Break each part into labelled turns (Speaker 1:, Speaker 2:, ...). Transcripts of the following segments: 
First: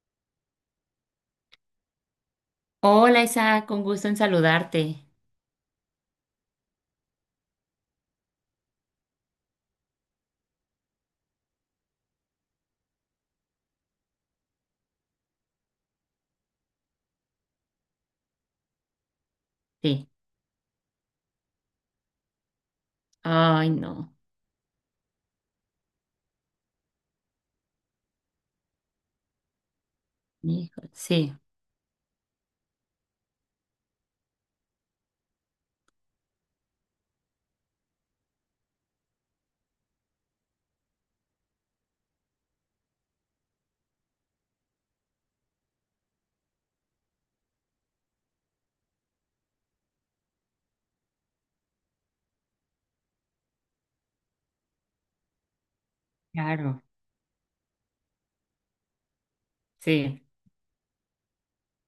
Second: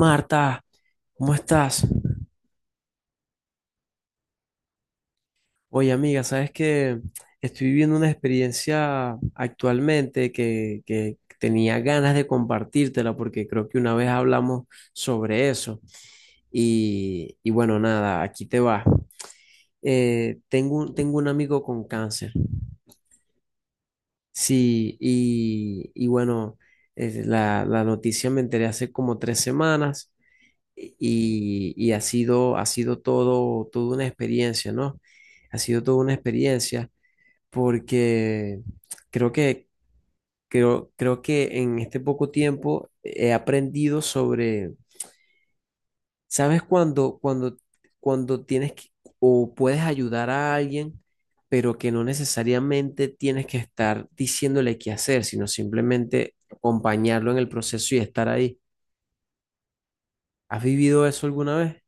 Speaker 1: Marta, ¿cómo estás?
Speaker 2: Hola Isa, con gusto en saludarte.
Speaker 1: Oye, amiga, sabes que estoy viviendo una experiencia actualmente que tenía ganas de compartírtela porque creo que una vez hablamos sobre eso. Y bueno, nada, aquí te va.
Speaker 2: Sí.
Speaker 1: Tengo un amigo con cáncer.
Speaker 2: Ay, no.
Speaker 1: Sí, y bueno, la noticia me enteré hace como 3 semanas
Speaker 2: Hijo. Sí,
Speaker 1: y ha sido toda una experiencia, ¿no? Ha sido toda una experiencia porque creo que, creo, creo que en este poco tiempo he aprendido sobre, ¿sabes cuando o puedes ayudar a alguien, pero que no necesariamente tienes que estar diciéndole qué hacer, sino simplemente
Speaker 2: claro.
Speaker 1: acompañarlo en el proceso y estar ahí?
Speaker 2: Sí.
Speaker 1: ¿Has vivido eso alguna vez?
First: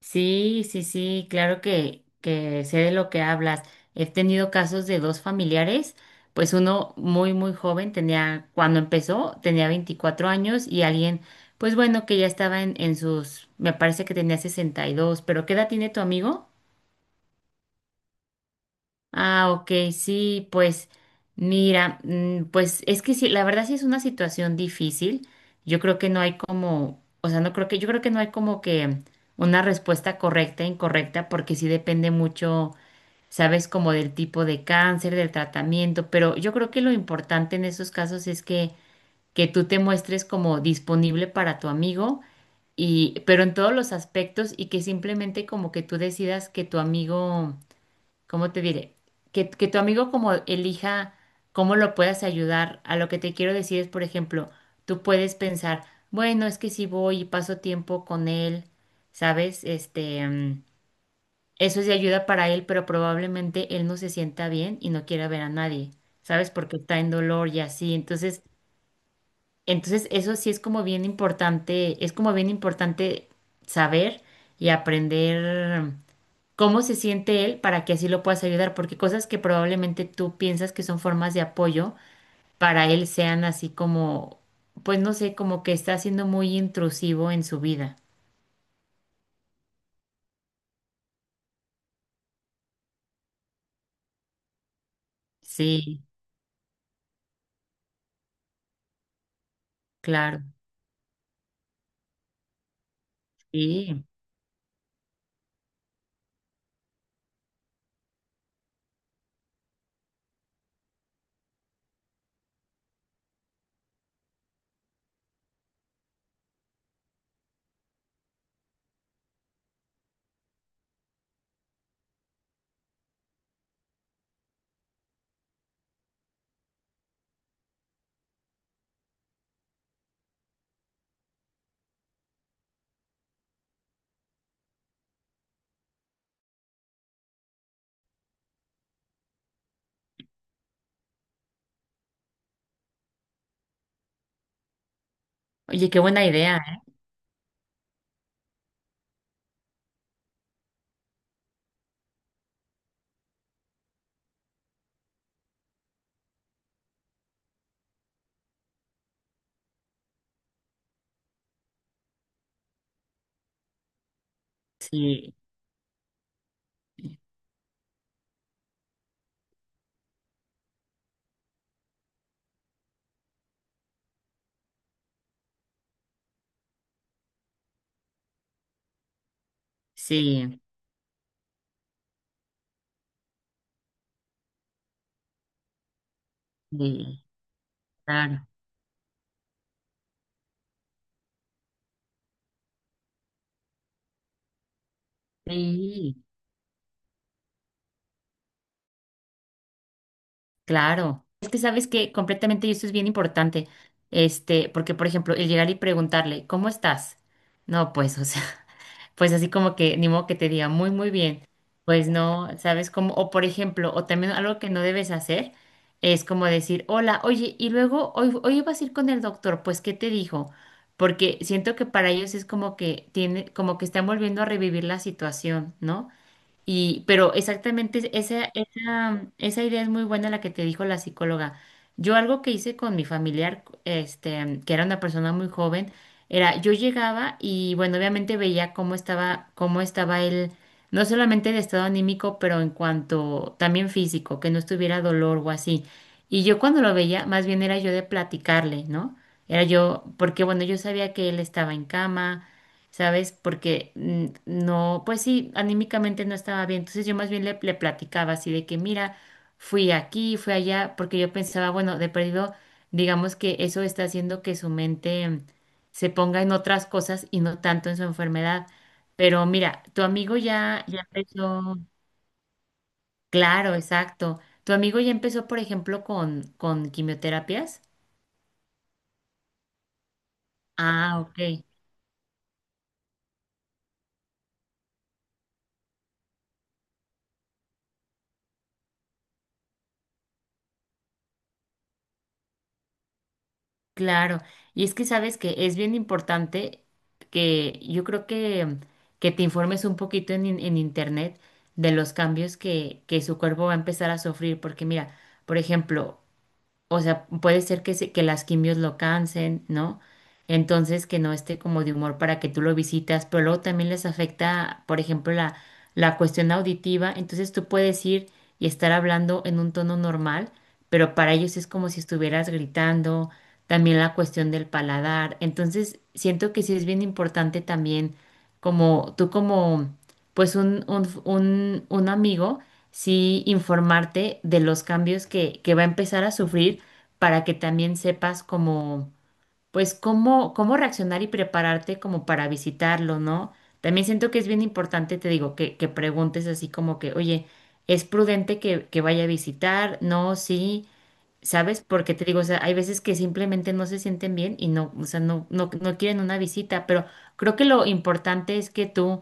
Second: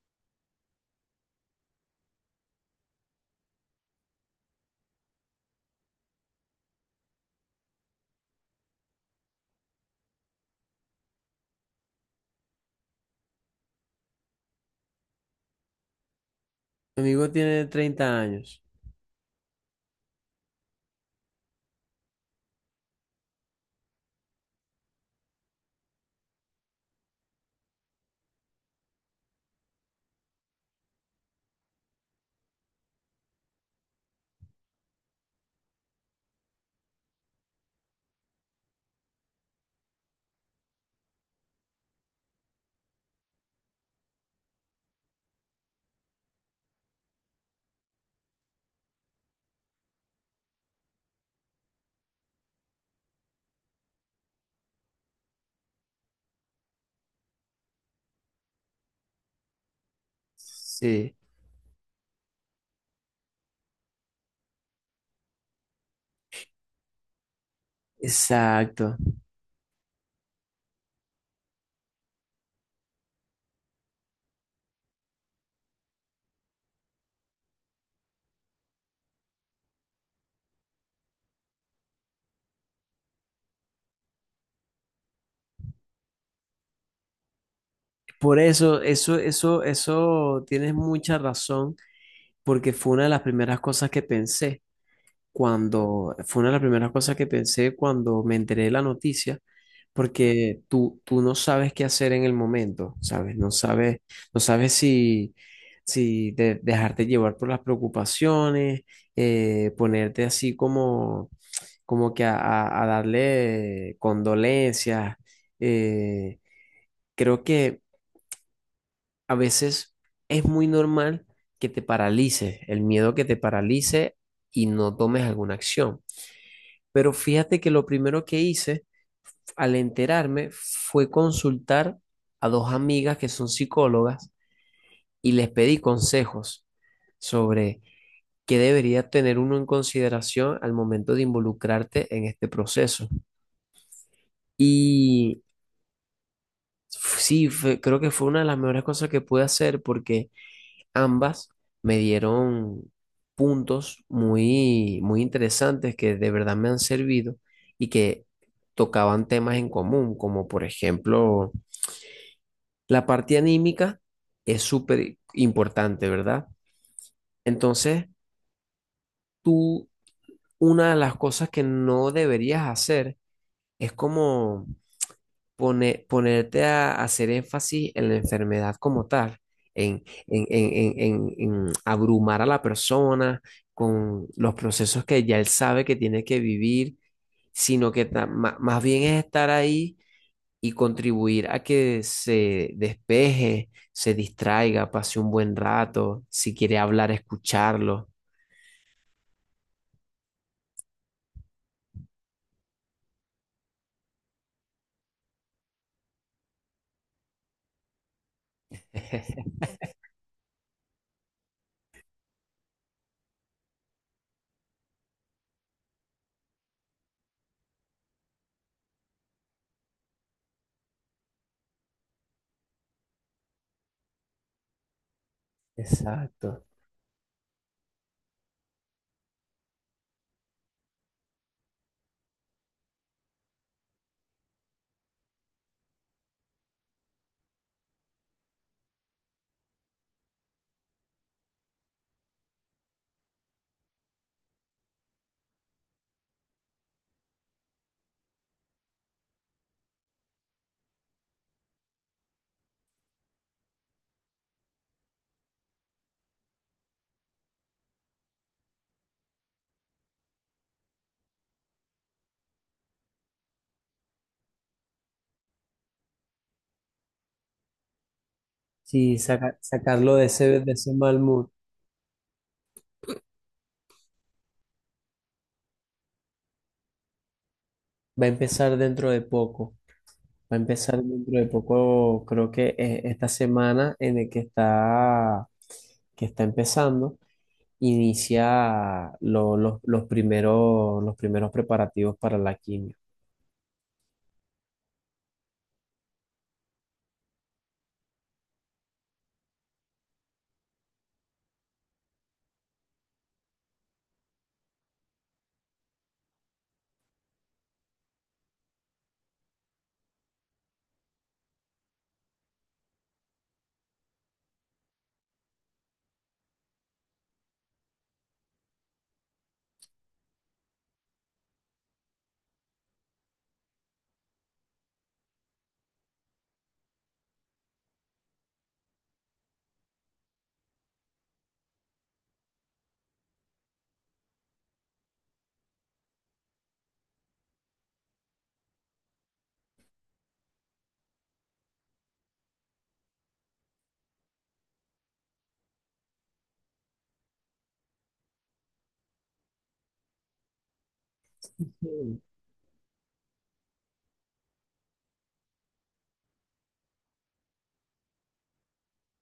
Speaker 2: Sí, sí, sí, claro que sé de lo que hablas. He tenido casos de dos familiares, pues uno muy, muy joven, tenía, cuando empezó, tenía 24 años y alguien, pues bueno, que ya estaba en sus, me parece que tenía 62. Pero ¿qué edad tiene tu amigo?
Speaker 1: Mi amigo tiene 30 años.
Speaker 2: Ah, ok, sí, pues mira, pues es que sí, la verdad sí es una situación difícil. Yo creo que no hay como, o sea, no creo que, yo creo que no hay como que una respuesta correcta e incorrecta, porque sí depende mucho, sabes, como del tipo de cáncer, del tratamiento, pero yo creo que lo importante en esos casos es que tú te muestres como disponible para tu amigo y, pero en todos los aspectos y que simplemente como que tú decidas que tu amigo, ¿cómo te diré? Que tu amigo como elija cómo lo puedas ayudar. A lo que te quiero decir es, por ejemplo, tú puedes pensar, bueno, es que si voy y paso tiempo con él, ¿sabes? Este,
Speaker 1: Sí,
Speaker 2: eso es de ayuda para él, pero probablemente él no se sienta bien y no quiera ver a nadie, ¿sabes? Porque está en dolor y así. Entonces,
Speaker 1: exacto.
Speaker 2: entonces eso sí es como bien importante, es como bien importante saber y aprender cómo se siente él para que así lo puedas ayudar, porque cosas que probablemente tú piensas que son formas de apoyo, para él sean así como, pues no sé, como que está siendo muy intrusivo en su vida.
Speaker 1: Por eso, eso, eso, eso, tienes mucha razón, porque fue una de las primeras cosas que pensé
Speaker 2: Sí,
Speaker 1: cuando, fue una de las primeras cosas que pensé cuando me enteré de la noticia,
Speaker 2: claro,
Speaker 1: porque tú no sabes qué hacer en el momento, ¿sabes? No sabes,
Speaker 2: sí.
Speaker 1: no sabes si, dejarte llevar por las preocupaciones, ponerte así como, como que a darle condolencias. eh, creo que a veces es muy normal que te paralices, el miedo que te paralice y no tomes alguna acción. Pero fíjate que lo primero que hice al enterarme fue consultar a dos amigas que son psicólogas y les pedí consejos sobre qué debería tener uno en consideración al momento de involucrarte en este proceso. Y
Speaker 2: Oye, qué buena idea, ¿eh?
Speaker 1: sí, creo que fue una de las mejores cosas que pude hacer porque ambas me dieron puntos muy, muy interesantes que de verdad me han servido y que tocaban temas en común, como por ejemplo la parte anímica es súper
Speaker 2: Sí,
Speaker 1: importante, ¿verdad? Entonces, tú, una de las cosas que no deberías hacer es como ponerte a hacer énfasis en la enfermedad como tal,
Speaker 2: sí,
Speaker 1: en abrumar a la persona con los procesos que ya él sabe que tiene que vivir,
Speaker 2: sí,
Speaker 1: sino que
Speaker 2: claro,
Speaker 1: más bien es estar ahí y contribuir a que se despeje, se distraiga, pase un buen
Speaker 2: sí,
Speaker 1: rato, si quiere hablar, escucharlo.
Speaker 2: claro. Es que sabes que completamente y esto es bien importante, este, porque por ejemplo, el llegar y preguntarle, ¿cómo estás? No, pues, o sea. Pues así como que ni modo que te diga muy, muy bien, pues no, ¿sabes cómo? O por ejemplo, o también algo que no debes hacer es como decir, hola, oye, y luego hoy, hoy vas a ir con el doctor, pues ¿qué te dijo? Porque siento que para ellos es como que tiene, como que están volviendo a revivir la situación, ¿no?
Speaker 1: Exacto.
Speaker 2: Y, pero exactamente esa, esa, esa idea es muy buena la que te dijo la psicóloga. Yo algo que hice con mi familiar, este, que era una persona muy joven, era yo llegaba y bueno, obviamente veía cómo estaba él, no solamente de estado anímico, pero en cuanto también físico, que no estuviera dolor o así. Y yo cuando lo veía, más bien era yo de platicarle, ¿no? Era yo, porque bueno, yo sabía que él estaba en cama, ¿sabes? Porque no, pues sí, anímicamente no estaba bien. Entonces yo más bien le, le platicaba así de que, mira, fui aquí, fui allá, porque yo pensaba, bueno, de perdido, digamos que eso está haciendo que su mente se ponga en otras cosas y no tanto en su enfermedad.
Speaker 1: Sí,
Speaker 2: Pero mira, tu
Speaker 1: sacarlo
Speaker 2: amigo
Speaker 1: de
Speaker 2: ya,
Speaker 1: ese
Speaker 2: ya
Speaker 1: mal mood.
Speaker 2: empezó, claro, exacto. Tu amigo ya empezó, por ejemplo, con quimioterapias.
Speaker 1: Va a empezar dentro de poco. Va a empezar
Speaker 2: Ah,
Speaker 1: dentro
Speaker 2: ok.
Speaker 1: de poco, creo que esta semana en el que está empezando, inicia los primeros preparativos para la quimio.
Speaker 2: Claro, y es que sabes que es bien importante que yo creo que te informes un poquito en, en internet de los cambios que su cuerpo va a empezar a sufrir, porque mira, por ejemplo, o sea, puede ser que, que las quimios lo cansen, ¿no? Entonces que no esté como de humor para que tú lo visitas, pero luego también les afecta, por ejemplo, la cuestión auditiva, entonces tú puedes ir y estar hablando en un tono normal, pero para ellos es como si estuvieras gritando, también la cuestión del paladar, entonces siento que sí es bien importante también como tú como pues un, un amigo sí informarte de los cambios que va a empezar a sufrir para que también sepas cómo, pues cómo, cómo reaccionar y prepararte como para visitarlo, ¿no? También siento que es bien importante, te digo, que preguntes así como que, oye, ¿es prudente que vaya a visitar? No, sí, ¿sabes? Porque
Speaker 1: Mm.
Speaker 2: te digo, o sea, hay veces que simplemente no se sienten bien y no, o sea, no, no, no quieren una visita, pero creo que lo importante es que tú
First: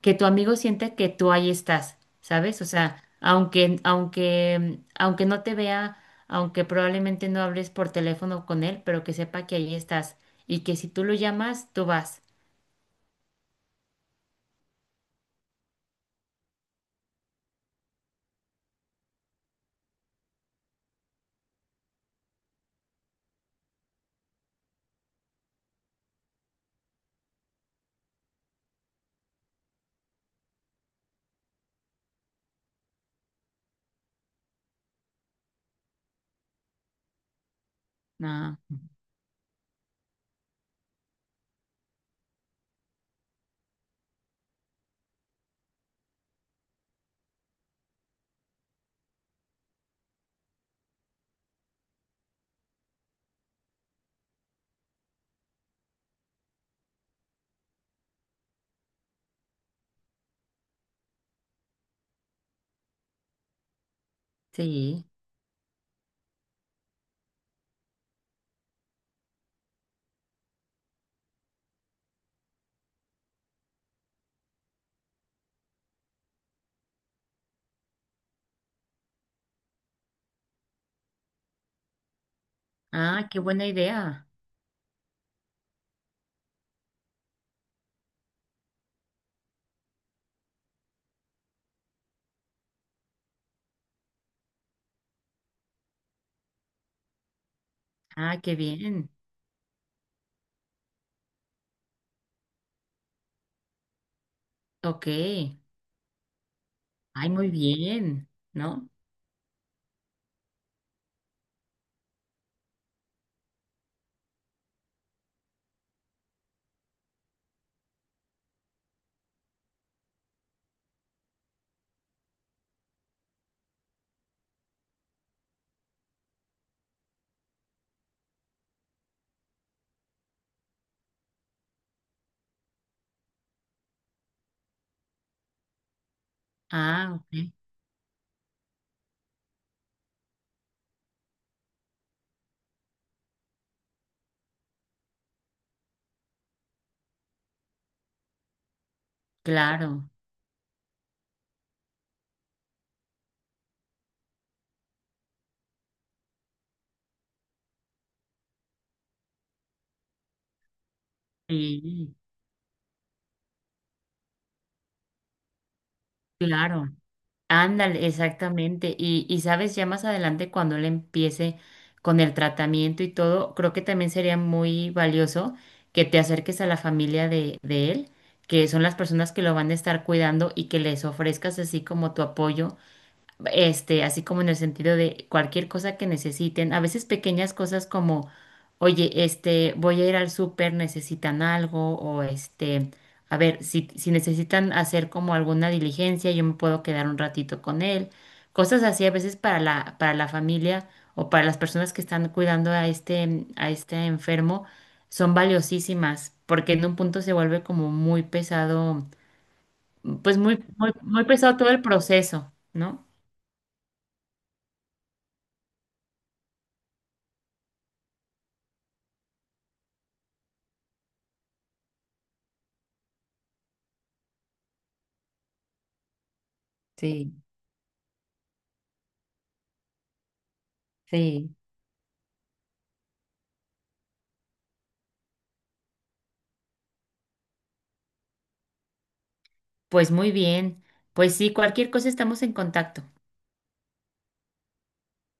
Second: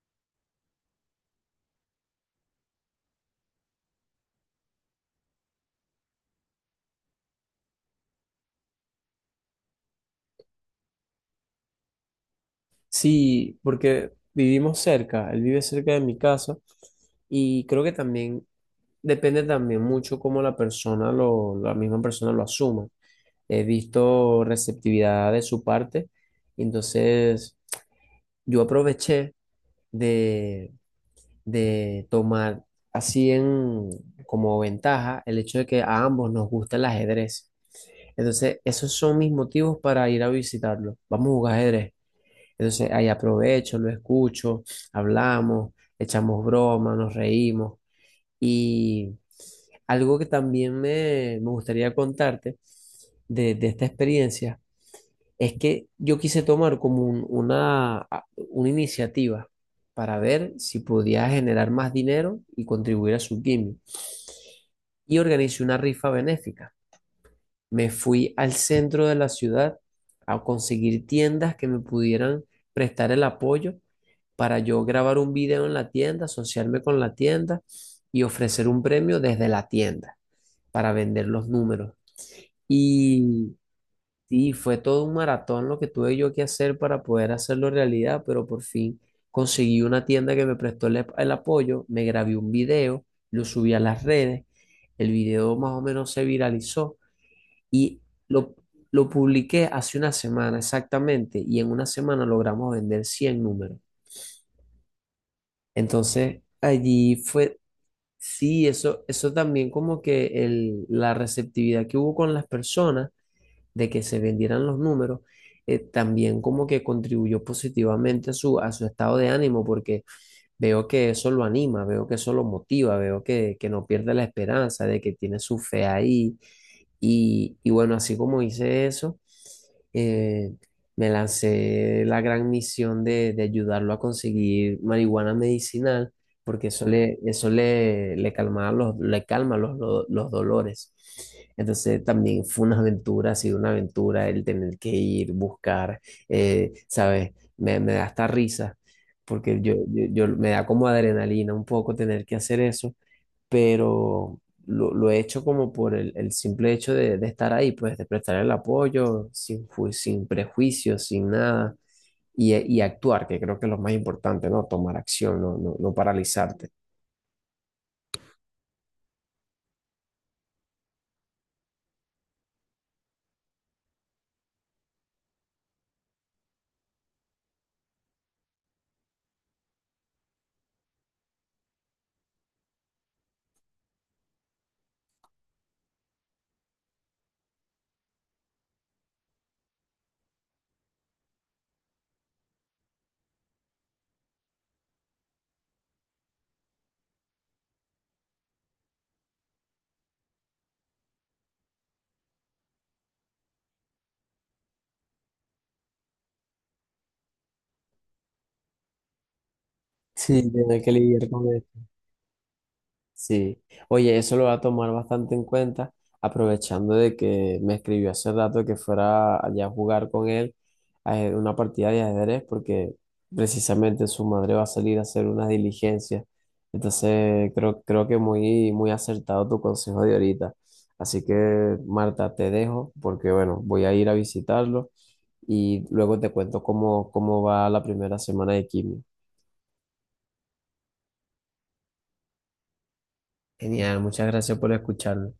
Speaker 2: que tu amigo sienta que tú ahí estás, ¿sabes? O sea, aunque, aunque, aunque no te vea, aunque probablemente no hables por teléfono con él, pero que sepa que ahí estás y que si tú lo llamas, tú vas.
Speaker 1: Sí, porque vivimos cerca, él vive cerca de mi casa y creo que también depende también mucho cómo la persona, lo, la misma persona lo asuma. He visto receptividad de su parte, entonces yo aproveché de, de tomar así en, como ventaja el hecho de que a ambos nos gusta el ajedrez.
Speaker 2: Ah,
Speaker 1: Entonces, esos son mis motivos para ir a visitarlo. Vamos a jugar ajedrez. Entonces, ahí aprovecho, lo escucho, hablamos, echamos broma, nos reímos. Y algo que también me gustaría contarte de esta experiencia es que yo quise tomar como una iniciativa para ver si podía generar más dinero y contribuir a su gimmick.
Speaker 2: sí.
Speaker 1: Y organicé una rifa benéfica. Me fui al centro de la ciudad a conseguir tiendas que me pudieran prestar el apoyo para yo grabar un video en la tienda, asociarme con la tienda y ofrecer un premio desde la tienda para vender los números.
Speaker 2: Ah, qué
Speaker 1: Y
Speaker 2: buena idea.
Speaker 1: sí, fue todo un maratón lo que tuve yo que hacer para poder hacerlo realidad, pero por fin conseguí una tienda que me prestó el apoyo, me grabé un video, lo subí a las redes, el video más o menos se viralizó y
Speaker 2: Ah,
Speaker 1: lo,
Speaker 2: qué
Speaker 1: lo
Speaker 2: bien.
Speaker 1: publiqué hace una semana exactamente y en una semana logramos vender 100 números.
Speaker 2: Ok. Ay,
Speaker 1: Entonces allí
Speaker 2: muy
Speaker 1: fue,
Speaker 2: bien,
Speaker 1: sí,
Speaker 2: ¿no?
Speaker 1: eso también como que la receptividad que hubo con las personas de que se vendieran los números, también como que contribuyó positivamente a su estado de ánimo, porque veo que eso lo anima, veo que eso lo motiva, veo que no pierde la esperanza de que tiene su fe ahí. Y bueno, así como hice eso, eh, me lancé la gran misión de ayudarlo a conseguir marihuana medicinal, porque
Speaker 2: Ah,
Speaker 1: eso
Speaker 2: ok.
Speaker 1: le calmaba los, le calma los, los dolores. Entonces también fue una aventura, ha sido una aventura el tener que ir, buscar, ¿sabes? Me da hasta risa porque
Speaker 2: Claro.
Speaker 1: me da como adrenalina un poco tener que hacer eso, pero lo he hecho como por el simple hecho de estar ahí, pues de prestar el apoyo, sin prejuicios, sin nada,
Speaker 2: Sí,
Speaker 1: y actuar, que creo que es lo más importante, ¿no? Tomar acción, no paralizarte.
Speaker 2: claro. Ándale, exactamente. Y sabes, ya más adelante cuando él empiece con el tratamiento y todo, creo que también sería muy valioso que te acerques a la familia de él, que son las personas que lo van a estar cuidando y que les ofrezcas así como tu apoyo este, así como en el sentido de cualquier cosa que necesiten, a veces pequeñas cosas como, oye, este, voy a ir al súper, necesitan algo, o este, a ver, si, si necesitan hacer como alguna diligencia, yo me puedo quedar un ratito con él, cosas así a veces para la familia o para las personas que están cuidando a este enfermo, son valiosísimas, porque en un punto se vuelve como muy pesado, pues
Speaker 1: Sí,
Speaker 2: muy,
Speaker 1: tener que
Speaker 2: muy, muy
Speaker 1: lidiar con
Speaker 2: pesado
Speaker 1: eso.
Speaker 2: todo el proceso, ¿no?
Speaker 1: Sí, oye, eso lo voy a tomar bastante en cuenta, aprovechando de que me escribió hace rato que fuera allá a jugar con él a una partida de ajedrez, porque precisamente su madre va a salir a hacer unas diligencias.
Speaker 2: Sí.
Speaker 1: Entonces, creo, creo que muy, muy acertado tu consejo de ahorita. Así
Speaker 2: Sí,
Speaker 1: que, Marta, te dejo, porque bueno, voy a ir a visitarlo y luego te cuento cómo, cómo va la primera semana de quimio.
Speaker 2: pues muy bien. Pues sí, cualquier cosa estamos en contacto.
Speaker 1: Genial, muchas gracias por escucharme.